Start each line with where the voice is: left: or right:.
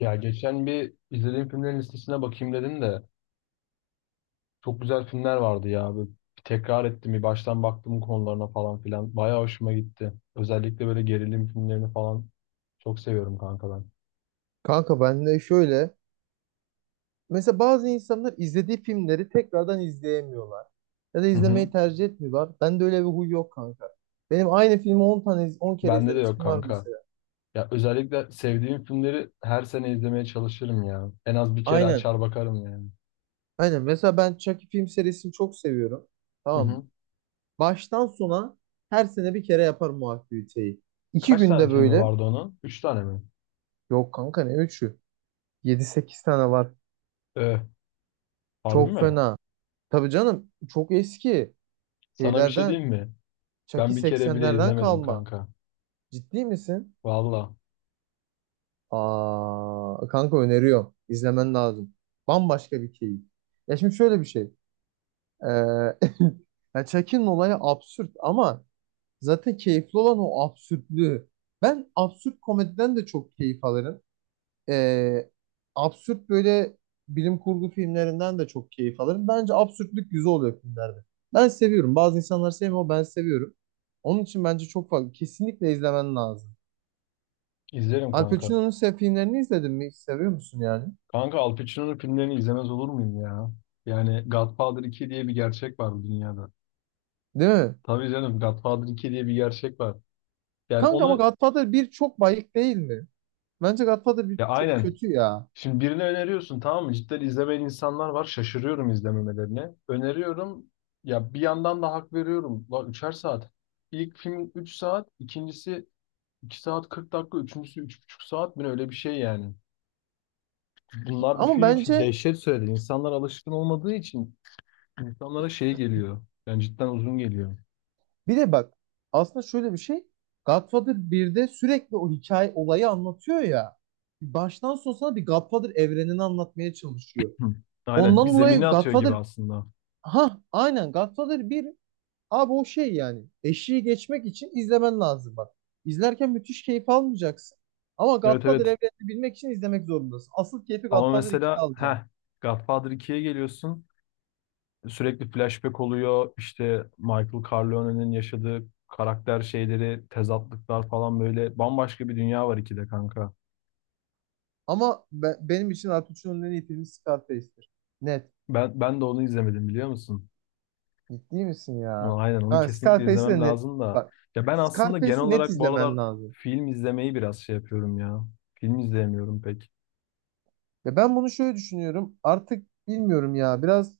left: Ya geçen bir izlediğim filmlerin listesine bakayım dedim de çok güzel filmler vardı ya. Böyle bir tekrar ettim bir baştan baktım konularına falan filan. Bayağı hoşuma gitti. Özellikle böyle gerilim filmlerini falan çok seviyorum kanka ben.
right: Kanka ben de şöyle. Mesela bazı insanlar izlediği filmleri tekrardan izleyemiyorlar. Ya da
left: Hı hı.
right: izlemeyi tercih etmiyorlar. Ben de öyle bir huy yok kanka. Benim aynı filmi 10 tane 10 kere
left: Bende de yok
right: izlemiştim var
left: kanka.
right: mesela.
left: Ya özellikle sevdiğim filmleri her sene izlemeye çalışırım ya. En az bir kere
right: Aynen.
left: açar bakarım yani.
right: Aynen. Mesela ben Chucky film serisini çok seviyorum.
left: Hı
right: Tamam mı?
left: hı.
right: Baştan sona her sene bir kere yaparım o aktiviteyi. 2
left: Kaç tane
right: günde
left: filmi
right: böyle.
left: vardı onun? Üç tane mi?
right: Yok kanka ne üçü, yedi sekiz tane var.
left: Ee, Harbi
right: Çok
left: mi?
right: fena. Tabii canım, çok eski
left: Sana bir şey
right: şeylerden.
left: diyeyim mi? Ben
right: Chucky
left: bir kere bile
right: 80'lerden
left: izlemedim
right: kalma.
left: kanka.
right: Ciddi misin?
left: Valla.
right: Aa, kanka öneriyorum. İzlemen lazım. Bambaşka bir keyif. Ya şimdi şöyle bir şey. Ee, ya Chuck'in olayı absürt ama zaten keyifli olan o absürtlüğü. Ben absürt komediden de çok keyif alırım. Ee, absürt böyle bilim kurgu filmlerinden de çok keyif alırım. Bence absürtlük güzel oluyor filmlerde. Ben seviyorum. Bazı insanlar sevmiyor ama ben seviyorum. Onun için bence çok fazla. Kesinlikle izlemen lazım.
left: İzlerim
right: Al
left: kanka.
right: Pacino'nun sev filmlerini izledin mi? Seviyor musun yani?
left: Kanka Al Pacino'nun filmlerini izlemez olur muyum ya? Yani Godfather 2 diye bir gerçek var bu dünyada.
right: Değil mi?
left: Tabii canım, Godfather 2 diye bir gerçek var. Yani
right: Kanka ama
left: onu,
right: Godfather 1 çok bayık değil mi? Bence Godfather bir
left: ya,
right: çok
left: aynen.
right: kötü ya.
left: Şimdi birini öneriyorsun, tamam mı? Cidden izlemeyen insanlar var. Şaşırıyorum izlememelerine. Öneriyorum. Ya bir yandan da hak veriyorum. La 3'er saat. İlk film 3 saat, ikincisi 2 saat 40 dakika, üçüncüsü 3,5 saat mi ne, öyle bir şey yani. Bunlar bir
right: Ama
left: film için
right: bence
left: dehşet söyledi. İnsanlar alışkın olmadığı için insanlara şey geliyor. Yani cidden uzun geliyor.
right: bir de bak, aslında şöyle bir şey. Godfather 1'de sürekli o hikaye olayı anlatıyor ya. Baştan sona sana bir Godfather evrenini anlatmaya çalışıyor.
left: Hı. Aynen, bir
right: Ondan
left: zemine
right: dolayı
left: atıyor gibi
right: Godfather,
left: aslında.
right: ha aynen Godfather bir abi o şey yani. Eşiği geçmek için izlemen lazım bak. İzlerken müthiş keyif almayacaksın. Ama
left: Evet,
right: Godfather
left: evet.
right: evrenini bilmek için izlemek zorundasın. Asıl keyfi
left: Ama
right: Godfather 2'de
left: mesela
right: alacaksın.
left: Godfather 2'ye geliyorsun. Sürekli flashback oluyor. İşte Michael Corleone'nin yaşadığı karakter şeyleri, tezatlıklar falan, böyle bambaşka bir dünya var 2'de kanka.
right: Ama benim için Artuç'un en iyi filmi Scarface'tir. Net.
left: Ben de onu izlemedim, biliyor musun?
right: Ciddi misin
left: Ama
right: ya?
left: aynen, onu
right: Ha,
left: kesinlikle
right: Scarface'i
left: izlemem
right: de net.
left: lazım da.
right: Bak,
left: Ya ben aslında genel
right: Scarface'i net
left: olarak bu aralar
right: izlemen lazım.
left: film izlemeyi biraz şey yapıyorum ya. Film izleyemiyorum pek.
right: Ya ben bunu şöyle düşünüyorum. Artık bilmiyorum ya. Biraz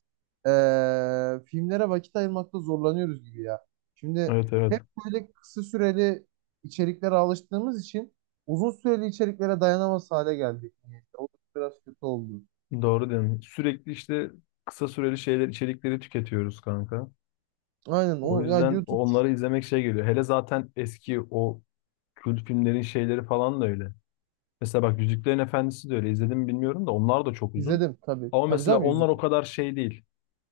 right: filmlere vakit ayırmakta zorlanıyoruz gibi ya. Şimdi
left: Evet, evet.
right: hep böyle kısa süreli içeriklere alıştığımız için uzun süreli içeriklere dayanamaz hale geldik. O da biraz kötü oldu.
left: Doğru diyorum. Sürekli işte kısa süreli şeyler, içerikleri tüketiyoruz kanka.
right: Aynen
left: O
right: o ya,
left: yüzden
right: YouTube
left: onları izlemek şey geliyor. Hele zaten eski o kült filmlerin şeyleri falan da öyle. Mesela bak, Yüzüklerin Efendisi de öyle. İzledim mi bilmiyorum da, onlar da çok uzun.
right: izledim tabii.
left: Ama
right: Tabii
left: mesela
right: canım.
left: onlar o kadar şey değil.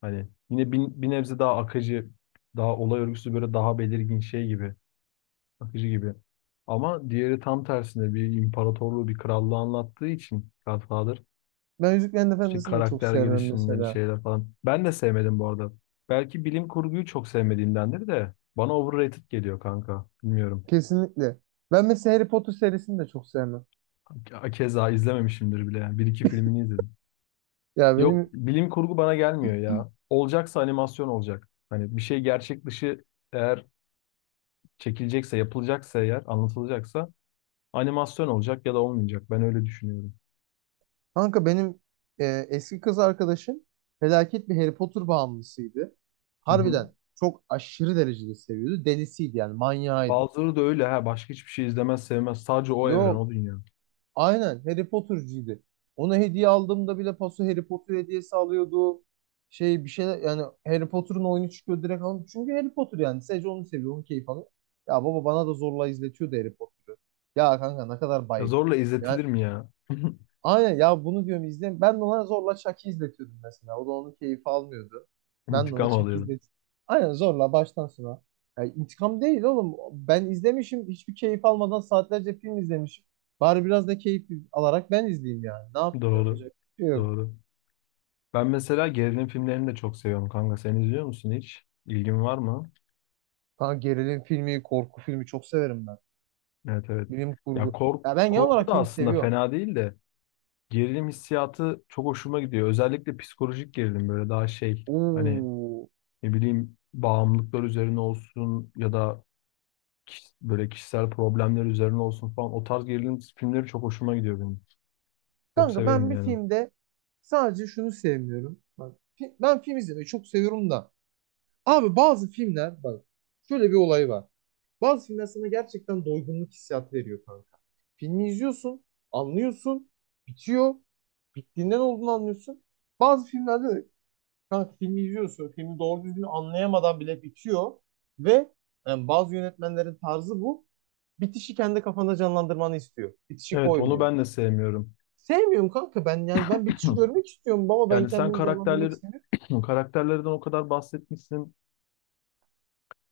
left: Hani yine bir nebze daha akıcı, daha olay örgüsü böyle daha belirgin şey gibi, akıcı gibi. Ama diğeri tam tersine bir imparatorluğu, bir krallığı anlattığı için Godfather.
right: Ben Yüzüklerin
left: İşte
right: Efendisi'ni de çok
left: karakter
right: sevmem
left: gelişimleri,
right: mesela.
left: şeyler falan. Ben de sevmedim bu arada. Belki bilim kurguyu çok sevmediğimdendir de bana overrated geliyor kanka. Bilmiyorum.
right: Kesinlikle. Ben mesela Harry Potter serisini de çok sevmem.
left: Keza izlememişimdir bile yani. Bir iki filmini izledim.
right: Ya
left: Yok,
right: benim
left: bilim kurgu bana gelmiyor ya. Olacaksa animasyon olacak. Hani bir şey gerçek dışı eğer çekilecekse, yapılacaksa eğer, anlatılacaksa animasyon olacak ya da olmayacak. Ben öyle düşünüyorum.
right: kanka benim e, eski kız arkadaşım felaket bir Harry Potter bağımlısıydı.
left: Hı hı.
right: Harbiden çok aşırı derecede seviyordu. Delisiydi yani, manyağıydı.
left: Bazıları da öyle ha. Başka hiçbir şey izlemez, sevmez. Sadece o evren,
right: Yo,
left: o dünya.
right: aynen Harry Potter'cıydı. Ona hediye aldığımda bile paso Harry Potter hediyesi alıyordu. Şey bir şeyler yani, Harry Potter'ın oyunu çıkıyor direkt alın. Çünkü Harry Potter yani, sadece onu seviyor, onu keyif alıyor. Ya baba, bana da zorla izletiyordu Harry Potter'ı. Ya kanka ne kadar
left: Ya,
right: bayık.
left: zorla
right: Yani
left: izletilir mi ya?
right: aynen ya, bunu diyorum izle. Ben de ona zorla Chuck'ı izletiyordum mesela. O da onun keyfi almıyordu. Ben de ona
left: İntikam
right: Chuck'ı
left: alıyorum.
right: izletiyordum. Aynen zorla baştan sona. Ya intikam değil oğlum. Ben izlemişim, hiçbir keyif almadan saatlerce film izlemişim. Bari biraz da keyif alarak ben izleyeyim yani. Ne yapayım,
left: Doğru.
right: yapacak bir şey yok.
left: Doğru. Ben mesela gerilim filmlerini de çok seviyorum kanka. Sen izliyor musun hiç? İlgin var mı?
right: Kanka gerilim filmi, korku filmi çok severim ben.
left: Evet, evet.
right: Bilim
left: Ya
right: kurgu. Ya ben genel
left: korku
right: olarak
left: da
right: film
left: aslında
right: seviyorum.
left: fena değil de gerilim hissiyatı çok hoşuma gidiyor. Özellikle psikolojik gerilim, böyle daha şey, hani,
right: Oo.
left: ne bileyim, bağımlılıklar üzerine olsun ya da böyle kişisel problemler üzerine olsun falan, o tarz gerilim filmleri çok hoşuma gidiyor benim. Çok
right: Kanka ben
left: severim
right: bir
left: yani.
right: filmde sadece şunu sevmiyorum. Bak, ben film izlemeyi çok seviyorum da. Abi bazı filmler bak, şöyle bir olay var. Bazı filmler sana gerçekten doygunluk hissiyatı veriyor kanka. Filmi izliyorsun, anlıyorsun, bitiyor. Bittiğinden olduğunu anlıyorsun. Bazı filmlerde de kanka filmi izliyorsun, filmi doğru düzgün anlayamadan bile bitiyor. Ve yani, bazı yönetmenlerin tarzı bu. Bitişi kendi kafanda canlandırmanı istiyor. Bitişi
left: Evet, onu
right: koymuyor.
left: ben de sevmiyorum.
right: Sevmiyorum kanka ben yani, ben bitişi görmek istiyorum baba, ben
left: Yani sen
right: kendimi canlandırmak
left: karakterleri
right: istemiyorum.
left: karakterlerden o kadar bahsetmişsin,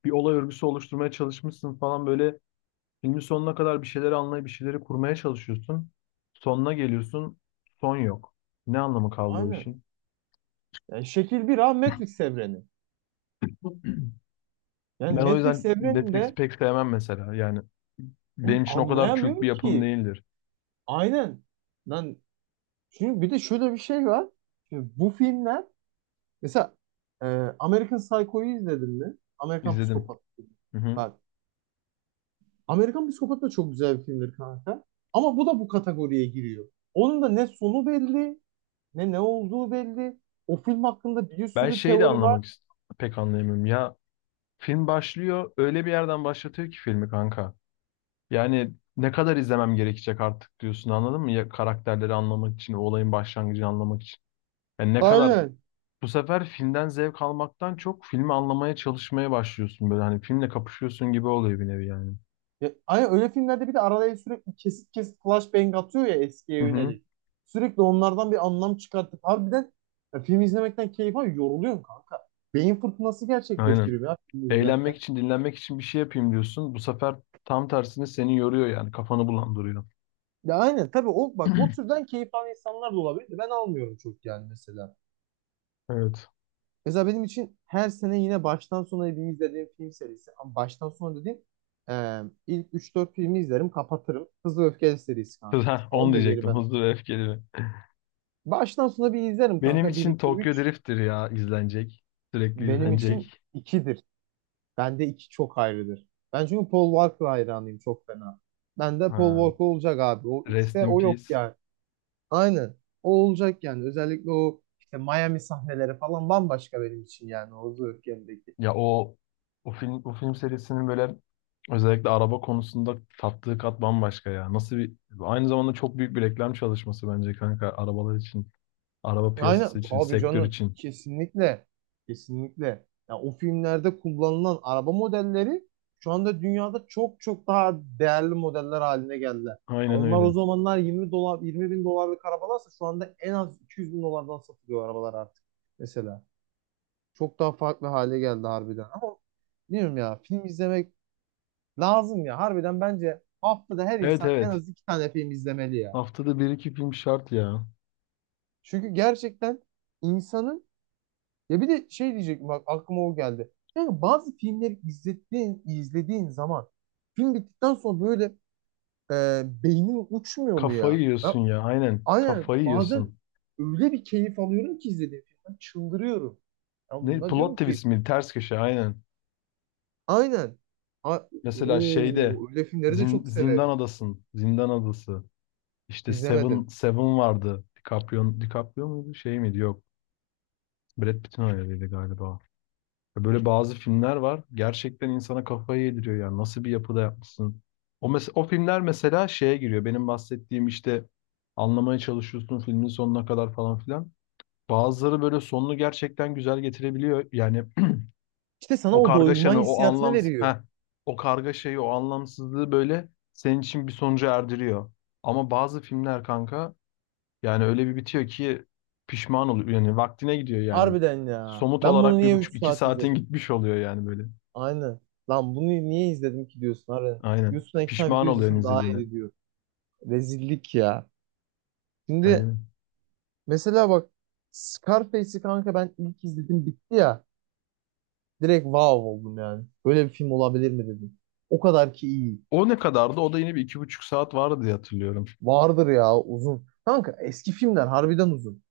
left: bir olay örgüsü oluşturmaya çalışmışsın falan, böyle filmin sonuna kadar bir şeyleri anlayıp bir şeyleri kurmaya çalışıyorsun. Sonuna geliyorsun, son yok. Ne anlamı kaldı o
right: Aynen.
left: işin?
right: Yani şekil bir ha Matrix evreni. Yani
left: Ben o
right: Matrix
left: yüzden Matrix'i
right: evreninde
left: pek sevmem mesela. Yani
right: oğlum
left: benim için o kadar kült bir
right: anlayamıyorum
left: yapım
right: ki.
left: değildir.
right: Aynen. Lan çünkü bir de şöyle bir şey var. Şimdi bu filmler mesela, e, American Psycho'yu izledin mi? Amerikan
left: İzledim.
right: Psikopat filmi.
left: Hı hı.
right: Bak, Amerikan Psikopat da çok güzel bir filmdir kanka. Ama bu da bu kategoriye giriyor. Onun da ne sonu belli, ne ne olduğu belli. O film hakkında bir
left: Ben
right: sürü
left: şeyi de
right: teori var.
left: anlamak pek anlayamıyorum. Ya, film başlıyor, öyle bir yerden başlatıyor ki filmi kanka. Yani ne kadar izlemem gerekecek artık diyorsun, anladın mı? Ya, karakterleri anlamak için, o olayın başlangıcını anlamak için. Yani ne kadar
right: Aynen.
left: Bu sefer filmden zevk almaktan çok filmi anlamaya çalışmaya başlıyorsun, böyle hani filmle kapışıyorsun gibi oluyor, bir nevi yani.
right: Ya aynen, öyle filmlerde bir de araya sürekli kesit kesit flashbang atıyor ya eskiye
left: Hı hı.
right: yönelik. Sürekli onlardan bir anlam çıkartıp harbiden ya, film izlemekten keyif alıyor. Yoruluyorsun kanka. Beyin fırtınası
left: Aynen.
right: gerçekleştiriyor ya film
left: Eğlenmek
right: izlerken.
left: için, dinlenmek için bir şey yapayım diyorsun. Bu sefer tam tersini, seni yoruyor yani, kafanı bulandırıyor.
right: Ya aynen tabii, o bak o türden keyif alan insanlar da olabilir de. Ben almıyorum çok yani mesela.
left: Evet.
right: Mesela benim için her sene yine baştan sona bir izlediğim film serisi. Ama baştan sona dediğim, e, ilk üç dört filmi izlerim kapatırım. Hızlı ve Öfkeli serisi kanka.
left: Onu
right: Onu da geri
left: diyecektim,
right: ben
left: Hızlı ve Öfkeli mi?
right: baştan sona bir izlerim
left: Benim
right: kanka. Bir
left: için
right: 2
left: Tokyo
right: üç.
left: Drift'tir ya izlenecek. Sürekli
right: Benim için
left: izlenecek.
right: ikidir. Bende iki çok ayrıdır. Ben çünkü Paul Walker hayranıyım çok fena. Ben de Paul
left: Ha.
right: Walker olacak abi. O
left: Rest
right: üçte
left: in
right: o yok
left: Peace.
right: yani. Aynen. O olacak yani. Özellikle o işte Miami sahneleri falan bambaşka benim için yani. O Zırh.
left: Ya o film serisinin, böyle özellikle araba konusunda tattığı kat bambaşka ya. Nasıl bir Aynı zamanda çok büyük bir reklam çalışması bence kanka, arabalar için, araba piyasası
right: Aynen
left: için,
right: tabii
left: sektör
right: canım.
left: için.
right: Kesinlikle. Kesinlikle. Ya o filmlerde kullanılan araba modelleri şu anda dünyada çok çok daha değerli modeller haline geldiler. Ya
left: Aynen
right: onlar
left: öyle.
right: o zamanlar 20 dolar, 20 bin dolarlık arabalarsa şu anda en az 200 bin dolardan satılıyor arabalar artık. Mesela. Çok daha farklı hale geldi harbiden. Ama bilmiyorum ya, film izlemek lazım ya. Harbiden bence haftada her
left: Evet,
right: insan en
left: evet.
right: az iki tane film izlemeli ya.
left: Haftada bir iki film şart ya.
right: Çünkü gerçekten insanın, ya bir de şey diyecektim bak, aklıma o geldi. Yani bazı filmleri izlediğin, izlediğin zaman film bittikten sonra böyle beynin uçmuyor mu
left: Kafayı
right: ya? Ben
left: yiyorsun ya. Aynen.
right: aynen
left: Kafayı
right: bazen
left: yiyorsun.
right: öyle bir keyif alıyorum ki izlediğim filmden çıldırıyorum. Ya
left: Ne,
right: bundan
left: plot
right: diyorum ki
left: twist mi? Ters köşe, aynen.
right: aynen. A.
left: Mesela şeyde
right: Oo, öyle filmleri de çok severim.
left: Zindan Adası. İşte Seven
right: İzlemedim.
left: Seven vardı. DiCaprio muydu? Şey miydi? Yok. Brad Pitt'in hayaliydi galiba. Böyle bazı filmler var. Gerçekten insana kafayı yediriyor yani. Nasıl bir yapıda yapmışsın? O filmler mesela şeye giriyor. Benim bahsettiğim işte, anlamaya çalışıyorsun filmin sonuna kadar falan filan. Bazıları böyle sonunu gerçekten güzel getirebiliyor. Yani,
right: İşte sana
left: o
right: o doygunma
left: kargaşanı, o
right: hissiyatını
left: anlamsız,
right: veriyor.
left: heh, o kargaşayı, o anlamsızlığı böyle senin için bir sonuca erdiriyor. Ama bazı filmler kanka, yani öyle bir bitiyor ki pişman oluyor. Yani vaktine gidiyor yani.
right: Harbiden ya.
left: Somut
right: Ben bunu
left: olarak bir
right: niye 3
left: buçuk iki
right: saat
left: saatin
right: izledim?
left: gitmiş oluyor yani, böyle.
right: Aynen. Lan bunu niye izledim ki diyorsun harbiden.
left: Aynen.
right: YouTube'dan iki tane
left: Pişman
right: video
left: oluyorsun
right: izlesen daha
left: izlediğine.
right: iyi diyor. Rezillik ya. Şimdi
left: Aynen.
right: mesela bak, Scarface'i kanka ben ilk izledim bitti ya. Direkt wow oldum yani. Böyle bir film olabilir mi dedim. O kadar ki iyi.
left: O ne kadardı? O da yine bir 2,5 saat vardı diye hatırlıyorum.
right: Vardır ya, uzun. Kanka eski filmler harbiden uzun.